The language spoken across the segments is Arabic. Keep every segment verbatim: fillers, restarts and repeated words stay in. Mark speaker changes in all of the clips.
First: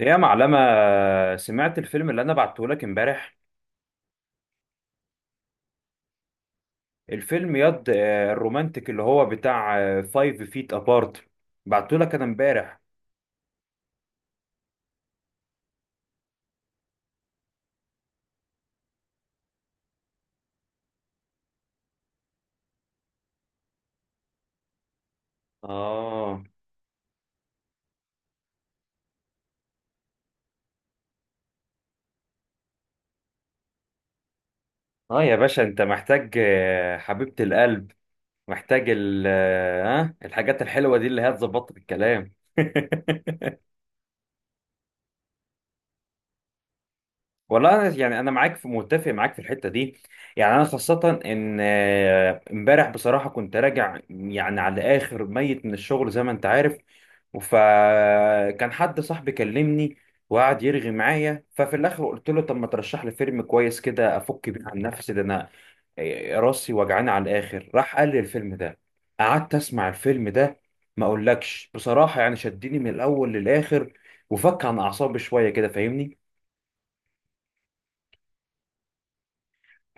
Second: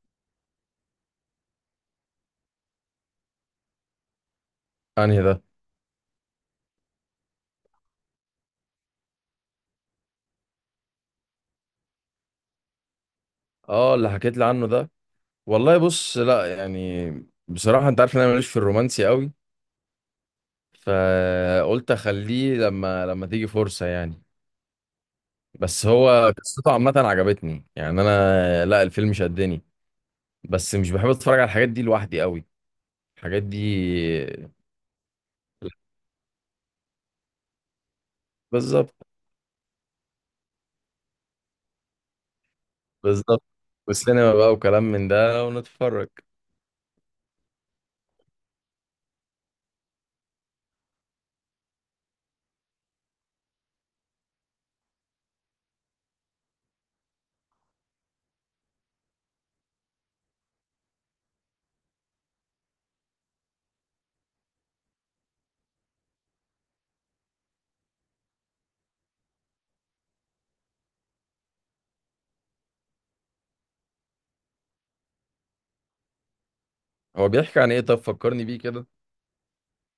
Speaker 1: يا معلمة، سمعت الفيلم اللي أنا بعته لك امبارح.
Speaker 2: انهي ده؟
Speaker 1: الفيلم يد آه، الرومانتيك اللي هو بتاع فايف فيت أبارت. بعته لك أنا امبارح.
Speaker 2: اه، اللي حكيت لي عنه ده. والله بص، لا يعني، بصراحة انت عارف ان انا ماليش في الرومانسي قوي. فقلت اخليه لما لما تيجي فرصة يعني. بس هو
Speaker 1: آه.
Speaker 2: قصته عامة عجبتني، يعني انا، لا، الفيلم شدني. بس مش بحب اتفرج على الحاجات دي لوحدي قوي، الحاجات دي.
Speaker 1: آه، يا باشا أنت محتاج آه، حبيبة القلب. محتاج
Speaker 2: بالظبط،
Speaker 1: ال آه، ها الحاجات الحلوة دي اللي هي تظبط الكلام.
Speaker 2: بالظبط. والسينما بقى وكلام من ده ونتفرج.
Speaker 1: والله انا يعني انا معاك في متفق معاك في الحته دي. يعني انا خاصه ان آه، امبارح بصراحه كنت راجع يعني على اخر ميت من الشغل، زي ما انت عارف. فكان حد صاحبي كلمني وقعد يرغي معايا، ففي الاخر قلت له طب ما ترشح لي فيلم كويس كده افك بيه عن نفسي، ده انا آه، راسي وجعانه على الاخر. راح قال لي الفيلم ده. قعدت اسمع الفيلم ده، ما اقولكش بصراحه، يعني شدني من الاول للاخر وفك عن اعصابي شويه كده، فاهمني؟
Speaker 2: هو بيحكي عن ايه؟ طب فكرني بيه كده.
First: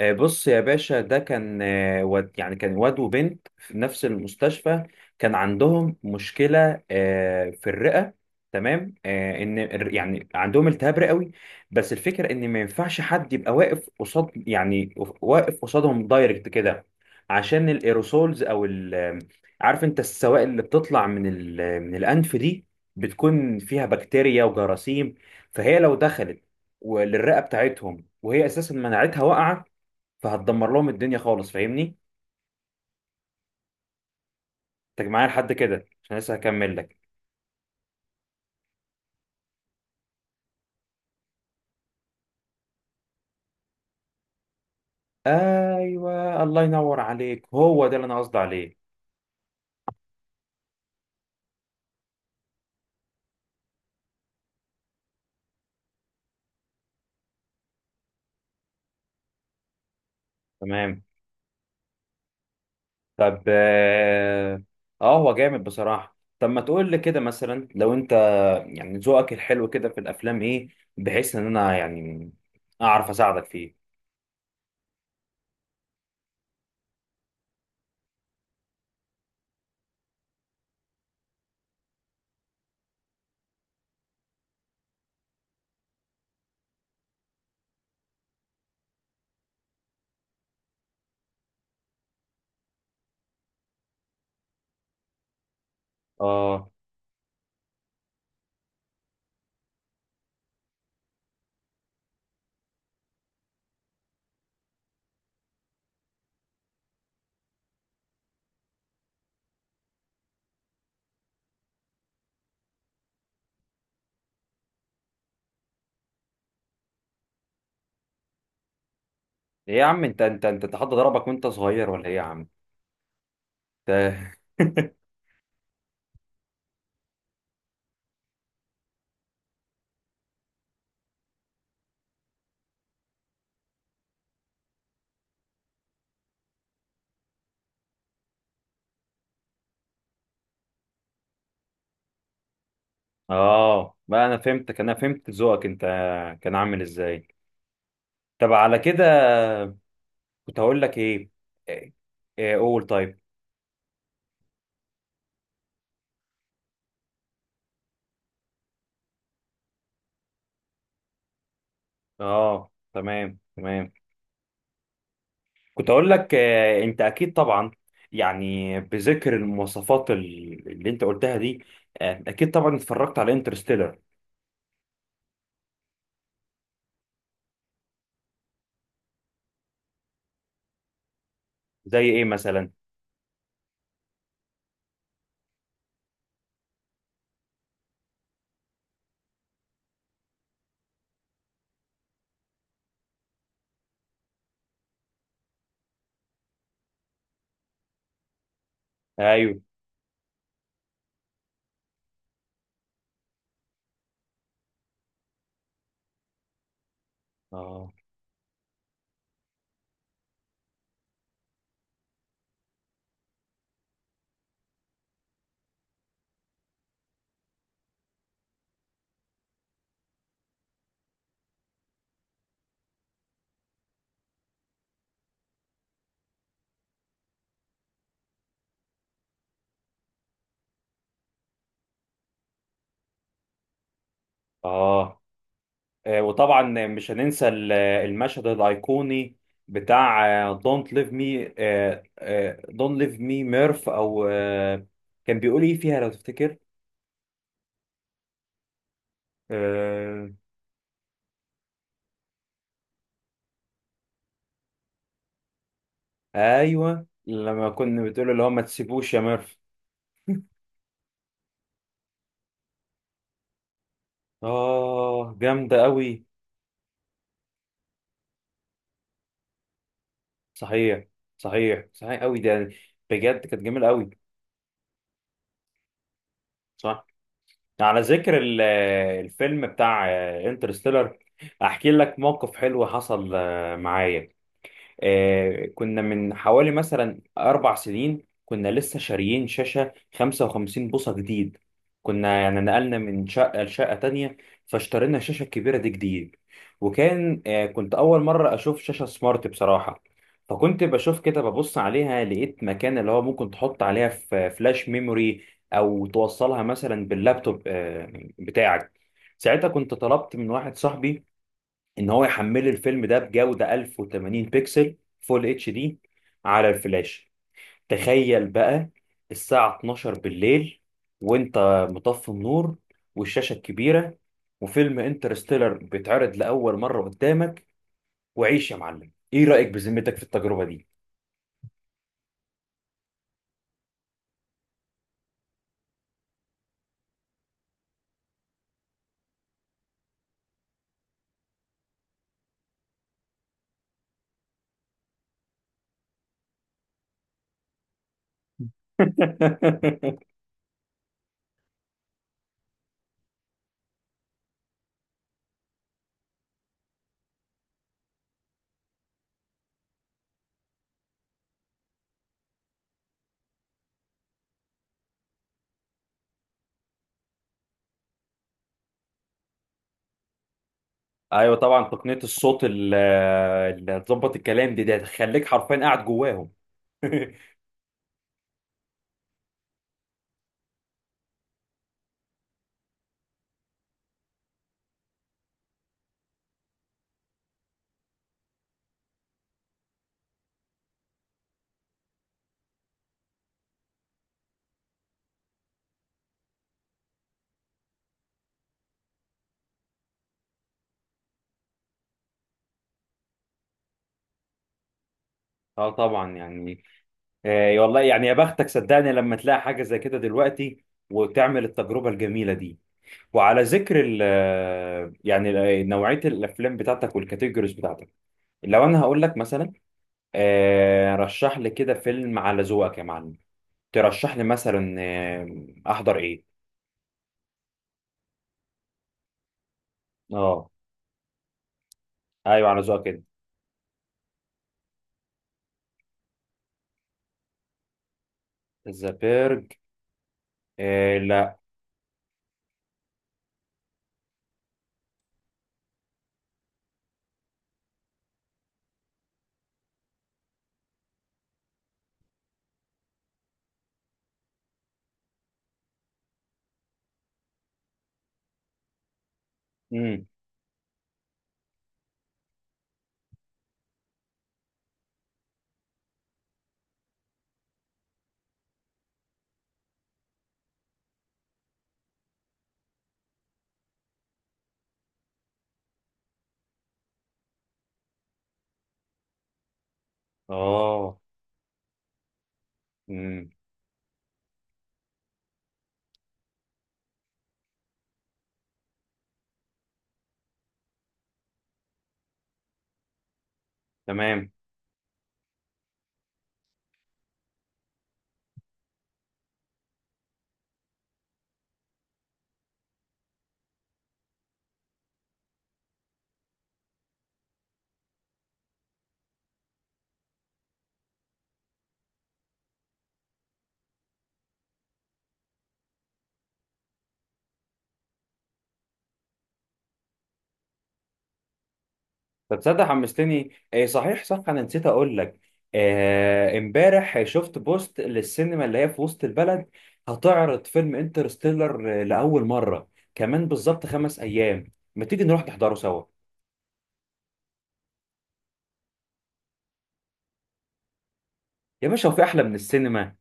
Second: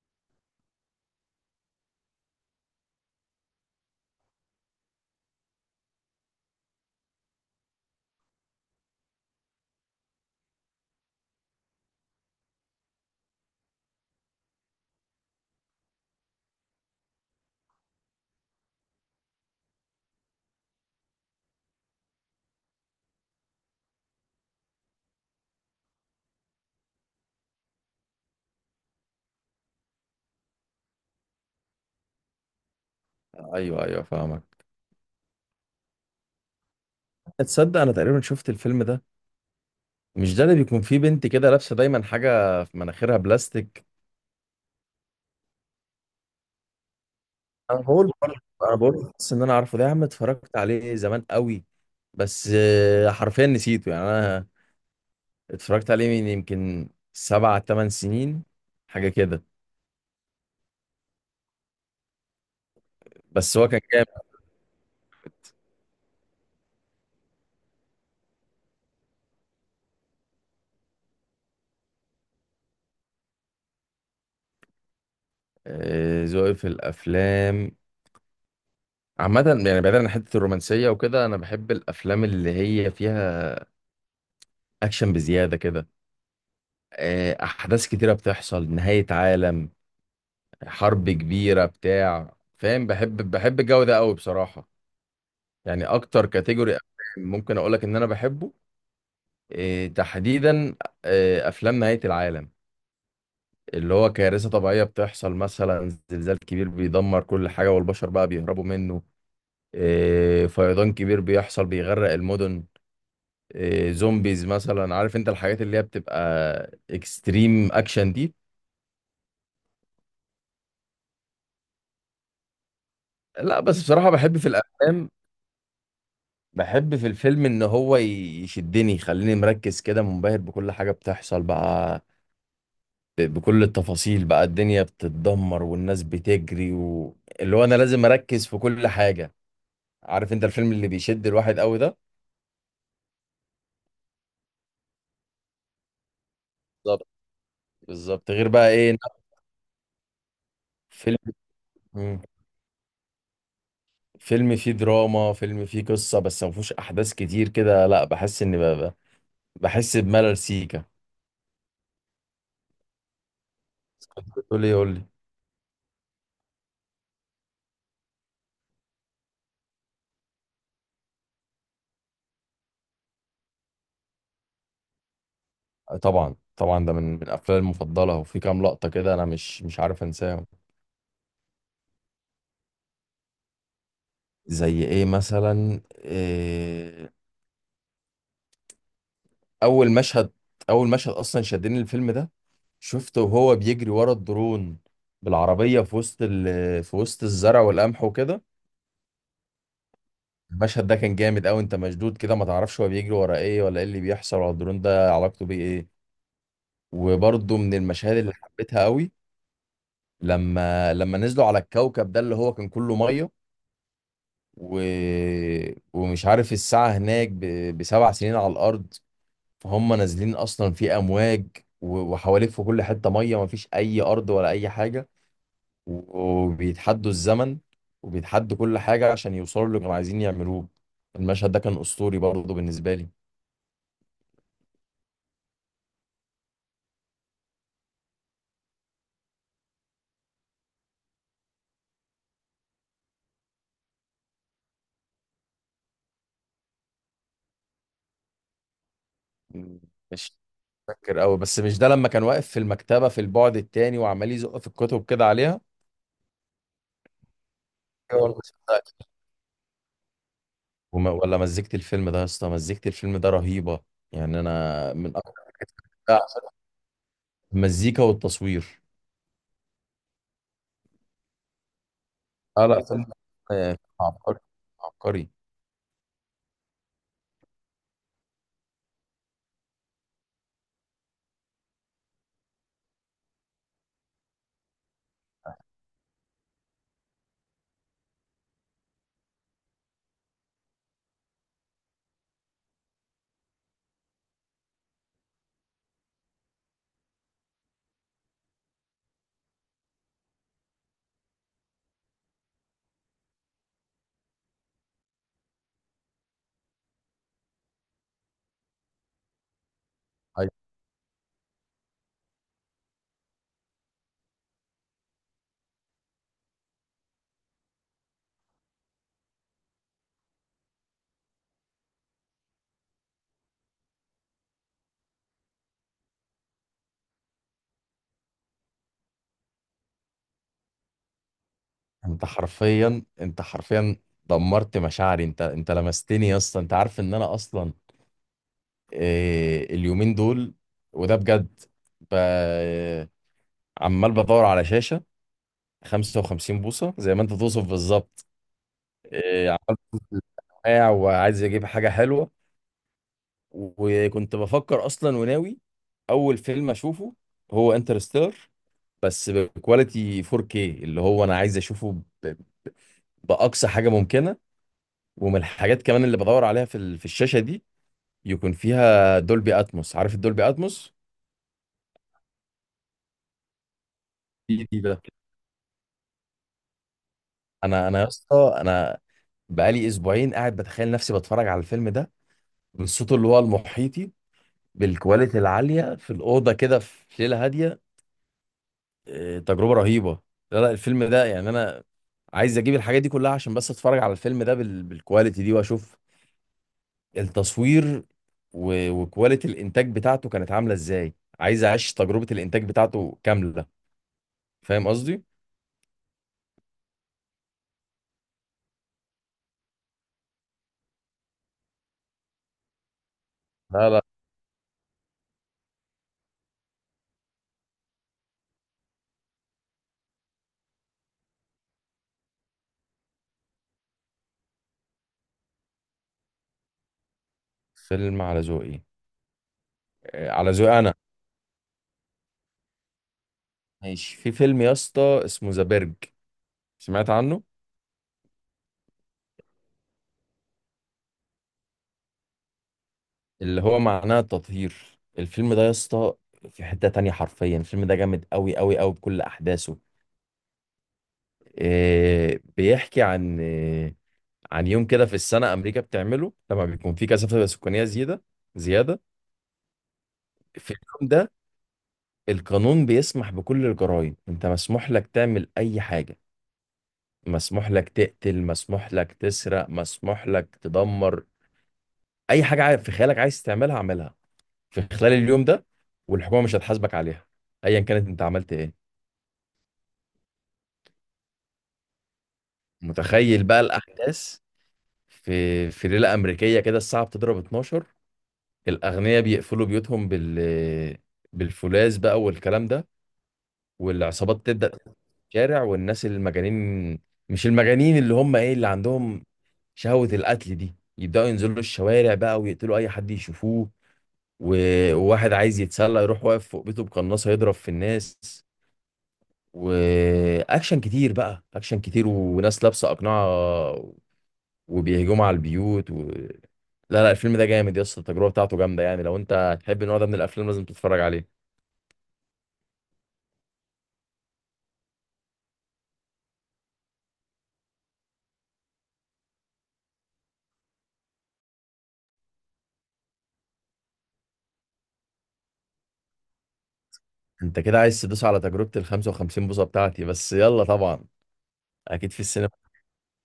Speaker 1: آه، بص يا باشا، ده كان آه، واد يعني كان واد وبنت في نفس المستشفى. كان عندهم مشكلة آه، في الرئة. تمام. آه، ان الر- يعني عندهم التهاب رئوي. بس الفكرة ان ما ينفعش حد يبقى واقف قصاد، يعني واقف قصادهم دايركت كده، عشان الايروسولز او ال- عارف انت السوائل اللي بتطلع من ال- من الانف دي، بتكون فيها بكتيريا وجراثيم. فهي لو دخلت و- للرئة بتاعتهم وهي اساسا مناعتها واقعة، فهتدمر لهم الدنيا خالص، فاهمني؟
Speaker 2: ايوه، ايوه، فاهمك.
Speaker 1: انت معايا لحد كده؟ عشان لسه هكمل لك.
Speaker 2: تصدق انا تقريبا شفت الفيلم ده. مش ده اللي بيكون فيه بنت كده لابسه دايما حاجه في مناخيرها بلاستيك؟
Speaker 1: ايوه، الله ينور عليك،
Speaker 2: انا
Speaker 1: هو ده اللي
Speaker 2: بقول
Speaker 1: انا قصدي
Speaker 2: برضه، انا
Speaker 1: عليه.
Speaker 2: بقول بس ان انا عارفه ده يا عم، اتفرجت عليه زمان قوي. بس آه، حرفيا نسيته يعني انا. اتفرجت عليه من يمكن سبع تمن سنين، حاجه كده.
Speaker 1: تمام. طب
Speaker 2: بس هو كان جامد.
Speaker 1: اه. آه، هو جامد بصراحه. طب ما تقول لي كده مثلا، لو انت يعني ذوقك الحلو كده في الافلام ايه، بحيث ان انا يعني اعرف اساعدك فيه.
Speaker 2: آه، ذوقي في الافلام عامة، يعني بعيدا عن حتة الرومانسية وكده، أنا بحب الأفلام اللي هي فيها أكشن بزيادة كده. آه، أحداث كتيرة بتحصل، نهاية عالم، حرب كبيرة، بتاع فاهم، بحب بحب الجو ده قوي بصراحة. يعني اكتر
Speaker 1: اه.
Speaker 2: كاتيجوري ممكن اقول لك ان انا بحبه، إيه تحديدا؟ إيه، افلام نهاية العالم، اللي هو كارثة طبيعية بتحصل، مثلا زلزال كبير بيدمر كل حاجة والبشر بقى بيهربوا منه، إيه، فيضان كبير بيحصل بيغرق المدن، إيه، زومبيز مثلا. عارف انت الحاجات اللي هي بتبقى اكستريم اكشن دي.
Speaker 1: ايه يا عم، انت انت انت حد ضربك وانت صغير ولا ايه؟ يا عم
Speaker 2: لا، بس بصراحة
Speaker 1: انت.
Speaker 2: بحب في الافلام، بحب في الفيلم ان هو يشدني، يخليني مركز كده منبهر بكل حاجة بتحصل بقى، ب- بكل التفاصيل بقى، الدنيا بتتدمر والناس بتجري و... اللي هو انا لازم اركز في كل حاجة، عارف انت الفيلم اللي بيشد الواحد قوي ده.
Speaker 1: اه بقى، انا فهمتك، انا فهمت ذوقك. انت كان عامل
Speaker 2: بالظبط،
Speaker 1: ازاي؟
Speaker 2: بالظبط. غير
Speaker 1: طب
Speaker 2: بقى
Speaker 1: على
Speaker 2: ايه إن
Speaker 1: كده كنت هقول لك
Speaker 2: فيلم
Speaker 1: ايه. إيه-
Speaker 2: مم.
Speaker 1: إيه، قول طيب.
Speaker 2: فيلم فيه دراما، فيلم فيه قصة بس ما فيهوش احداث كتير كده، لا، بحس ان ب... ب- بحس بملل سيكا.
Speaker 1: اه تمام تمام.
Speaker 2: تقول لي يقول لي.
Speaker 1: كنت هقول لك آه، انت اكيد طبعا، يعني بذكر المواصفات ال- اللي انت قلتها دي، آه، اكيد طبعا اتفرجت على انترستيلر.
Speaker 2: طبعا، طبعا ده من من افلامي المفضلة، وفي كام لقطة كده انا مش مش عارف انساهم.
Speaker 1: زي ايه مثلا؟
Speaker 2: زي ايه مثلا؟ إيه، اول مشهد، اول مشهد اصلا شدني الفيلم ده، شفته وهو بيجري ورا الدرون بالعربية في وسط ال... في وسط الزرع والقمح وكده.
Speaker 1: ايوه.
Speaker 2: المشهد ده كان جامد قوي، انت مشدود كده ما تعرفش هو بيجري ورا ايه، ولا ايه اللي بيحصل، ولا الدرون ده علاقته بيه ايه. وبرضه من
Speaker 1: اه.
Speaker 2: المشاهد اللي حبيتها قوي لما لما نزلوا على الكوكب ده اللي هو كان كله ميه، و... ومش عارف الساعة هناك ب... بسبع سنين على الأرض، فهم نازلين اصلا في امواج، و- وحواليك في كل حته ميه، ما فيش اي ارض ولا اي حاجه، و- وبيتحدوا الزمن، وبيتحدوا كل حاجه عشان يوصلوا اللي كانوا عايزين يعملوه. المشهد ده كان اسطوري برضه بالنسبه لي.
Speaker 1: اه. آه، وطبعا مش هننسى ال- المشهد الايقوني بتاع دونت ليف مي. دونت ليف مي ميرف، او آه، كان بيقول ايه فيها لو تفتكر؟
Speaker 2: مم.
Speaker 1: آه،
Speaker 2: ماشي. فاكر قوي، بس مش ده لما كان واقف في المكتبه في البعد التاني وعمال يزق في الكتب كده عليها؟
Speaker 1: ايوه، لما كنا
Speaker 2: أيوة،
Speaker 1: بتقول اللي هو
Speaker 2: المشهد
Speaker 1: ما
Speaker 2: ده.
Speaker 1: تسيبوش يا ميرف.
Speaker 2: وما- ولا مزجت الفيلم ده يا اسطى، مزجت الفيلم ده رهيبه، يعني انا من اكتر
Speaker 1: اه جامده قوي.
Speaker 2: المزيكا والتصوير.
Speaker 1: صحيح. صحيح صحيح قوي
Speaker 2: اه،
Speaker 1: ده.
Speaker 2: لا سلمى،
Speaker 1: بجد كانت
Speaker 2: آه،
Speaker 1: جميله قوي.
Speaker 2: عبقري، عبقري.
Speaker 1: صح. على ذكر ال- الفيلم بتاع انترستيلر، احكي لك موقف حلو حصل آه، معايا. آه، كنا من حوالي مثلا أربع سنين، كنا لسه شاريين شاشة 55 بوصة جديد. كنا يعني نقلنا من شقة لشقة تانية، فاشترينا الشاشة الكبيرة دي جديد. وكان آه، كنت أول مرة أشوف شاشة سمارت بصراحة. فكنت بشوف كده، ببص عليها لقيت مكان اللي هو ممكن تحط عليها ف- فلاش ميموري، أو توصلها مثلا باللابتوب آه، بتاعك. ساعتها كنت طلبت
Speaker 2: أيوة.
Speaker 1: من واحد صاحبي ان هو يحمل لي الفيلم ده بجودة 1080 بكسل فول اتش دي على الفلاش. تخيل بقى، الساعة اتناشر بالليل، وانت مطفي النور، والشاشة الكبيرة، وفيلم انترستيلر بيتعرض لأول مرة قدامك، وعيش يا معلم! ايه رأيك بذمتك في التجربة دي؟
Speaker 2: انت حرفيا انت حرفيا دمرت مشاعري، انت انت لمستني يا اسطى. انت عارف ان انا اصلا، آه، اليومين دول، وده بجد، ب... عمال بدور على شاشه خمسة وخمسين بوصه زي ما انت توصف بالظبط. آه، عمال واقع وعايز اجيب حاجه حلوه. وكنت بفكر اصلا وناوي اول فيلم اشوفه هو انترستيلر، بس بكواليتي فور كيه، اللي هو انا عايز اشوفه باقصى حاجه ممكنه. ومن الحاجات كمان اللي بدور عليها في ال- في الشاشه دي، يكون فيها دولبي اتموس. عارف الدولبي اتموس
Speaker 1: ايوه طبعا، تقنية الصوت ال- اللي هتظبط
Speaker 2: في
Speaker 1: الكلام
Speaker 2: دي
Speaker 1: دي، ده
Speaker 2: ده.
Speaker 1: هتخليك حرفيا قاعد جواهم.
Speaker 2: انا انا يا اسطى، انا بقالي اسبوعين قاعد بتخيل نفسي بتفرج على الفيلم ده بالصوت اللي هو المحيطي، بالكواليتي العاليه في الاوضه كده في ليله هاديه. إيه، تجربه رهيبه. لا، لا، الفيلم ده يعني انا عايز اجيب الحاجات دي كلها عشان بس اتفرج على الفيلم ده بال... بالكواليتي دي، واشوف التصوير و- وكواليتي الانتاج بتاعته كانت عامله ازاي. عايز اعيش تجربه الانتاج بتاعته كامله، فاهم قصدي.
Speaker 1: اه طبعا يعني، آه، والله يعني يا بختك، صدقني لما تلاقي حاجة زي كده دلوقتي وتعمل التجربة الجميلة دي. وعلى
Speaker 2: لا،
Speaker 1: ذكر
Speaker 2: لا،
Speaker 1: ال آه، يعني ال- آه، نوعية الأفلام بتاعتك والكاتيجوريز بتاعتك، لو أنا هقول لك مثلا آه، رشح لي كده فيلم على ذوقك يا معلم، ترشح لي مثلا آه، أحضر إيه؟
Speaker 2: فيلم على ذوقي، آه، على
Speaker 1: أه.
Speaker 2: ذوقي انا.
Speaker 1: أيوه على ذوقك كده.
Speaker 2: ماشي، في فيلم يا اسطى اسمه ذا برج، سمعت عنه؟
Speaker 1: ذا بيرج؟ آه لا.
Speaker 2: اللي هو معناه التطهير. الفيلم ده يا اسطى في حته تانية، حرفيا الفيلم ده جامد قوي قوي قوي بكل احداثه. آه، بيحكي عن آه، عن يوم كده في السنه امريكا بتعمله لما بيكون في كثافه سكانيه زياده، زياده.
Speaker 1: مم.
Speaker 2: في اليوم ده القانون بيسمح بكل الجرائم، انت مسموح لك تعمل اي حاجة، مسموح لك تقتل، مسموح لك تسرق، مسموح لك تدمر، اي حاجة عا- في خيالك عايز تعملها اعملها في خلال اليوم ده، والحكومة مش هتحاسبك عليها ايا كانت انت عملت ايه.
Speaker 1: أه.
Speaker 2: متخيل
Speaker 1: مم.
Speaker 2: بقى الاحداث. في في ليلة امريكية كده الساعة بتضرب اتناشر، الاغنياء بيقفلوا بيوتهم بال بالفولاذ بقى والكلام ده، والعصابات
Speaker 1: تمام.
Speaker 2: تبدأ في الشارع، والناس المجانين، مش المجانين، اللي هم ايه، اللي عندهم شهوة القتل دي، يبدأوا ينزلوا الشوارع بقى ويقتلوا أي حد يشوفوه، و- وواحد عايز يتسلى يروح واقف فوق بيته بقناصة يضرب في الناس، وأكشن كتير بقى، أكشن كتير، وناس لابسة أقنعة وبيهجموا على البيوت و... لا، لا، الفيلم ده جامد يا اسطى، التجربة بتاعته جامدة، يعني لو أنت تحب النوع ده من الأفلام لازم تتفرج عليه.
Speaker 1: طب تصدق حمستني؟ إيه صحيح، صح، انا نسيت اقول لك. آه، امبارح شفت بوست للسينما اللي هي في وسط البلد، هتعرض فيلم انترستيلر لاول مره كمان بالظبط خمس ايام. ما تيجي نروح نحضره سوا؟
Speaker 2: أنت كده عايز تدوس على تجربة ال خمسة وخمسين بوصة بتاعتي؟ بس يلا طبعا.
Speaker 1: يا
Speaker 2: أكيد
Speaker 1: باشا، هو
Speaker 2: في
Speaker 1: في احلى
Speaker 2: السينما.
Speaker 1: من السينما؟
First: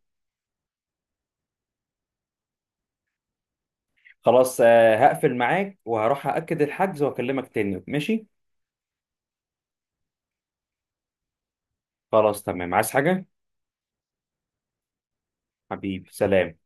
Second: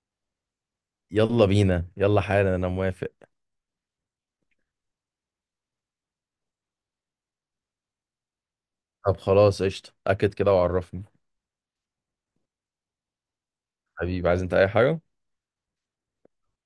Speaker 2: يلا بينا، يلا حالا، أنا موافق.
Speaker 1: خلاص، آه، هقفل معاك وهروح اكد الحجز واكلمك تاني، ماشي؟
Speaker 2: طب خلاص قشطة، أكد كده وعرفني.
Speaker 1: خلاص تمام. عايز حاجه؟
Speaker 2: حبيبي، عايز انت اي حاجة؟
Speaker 1: حبيبي سلام.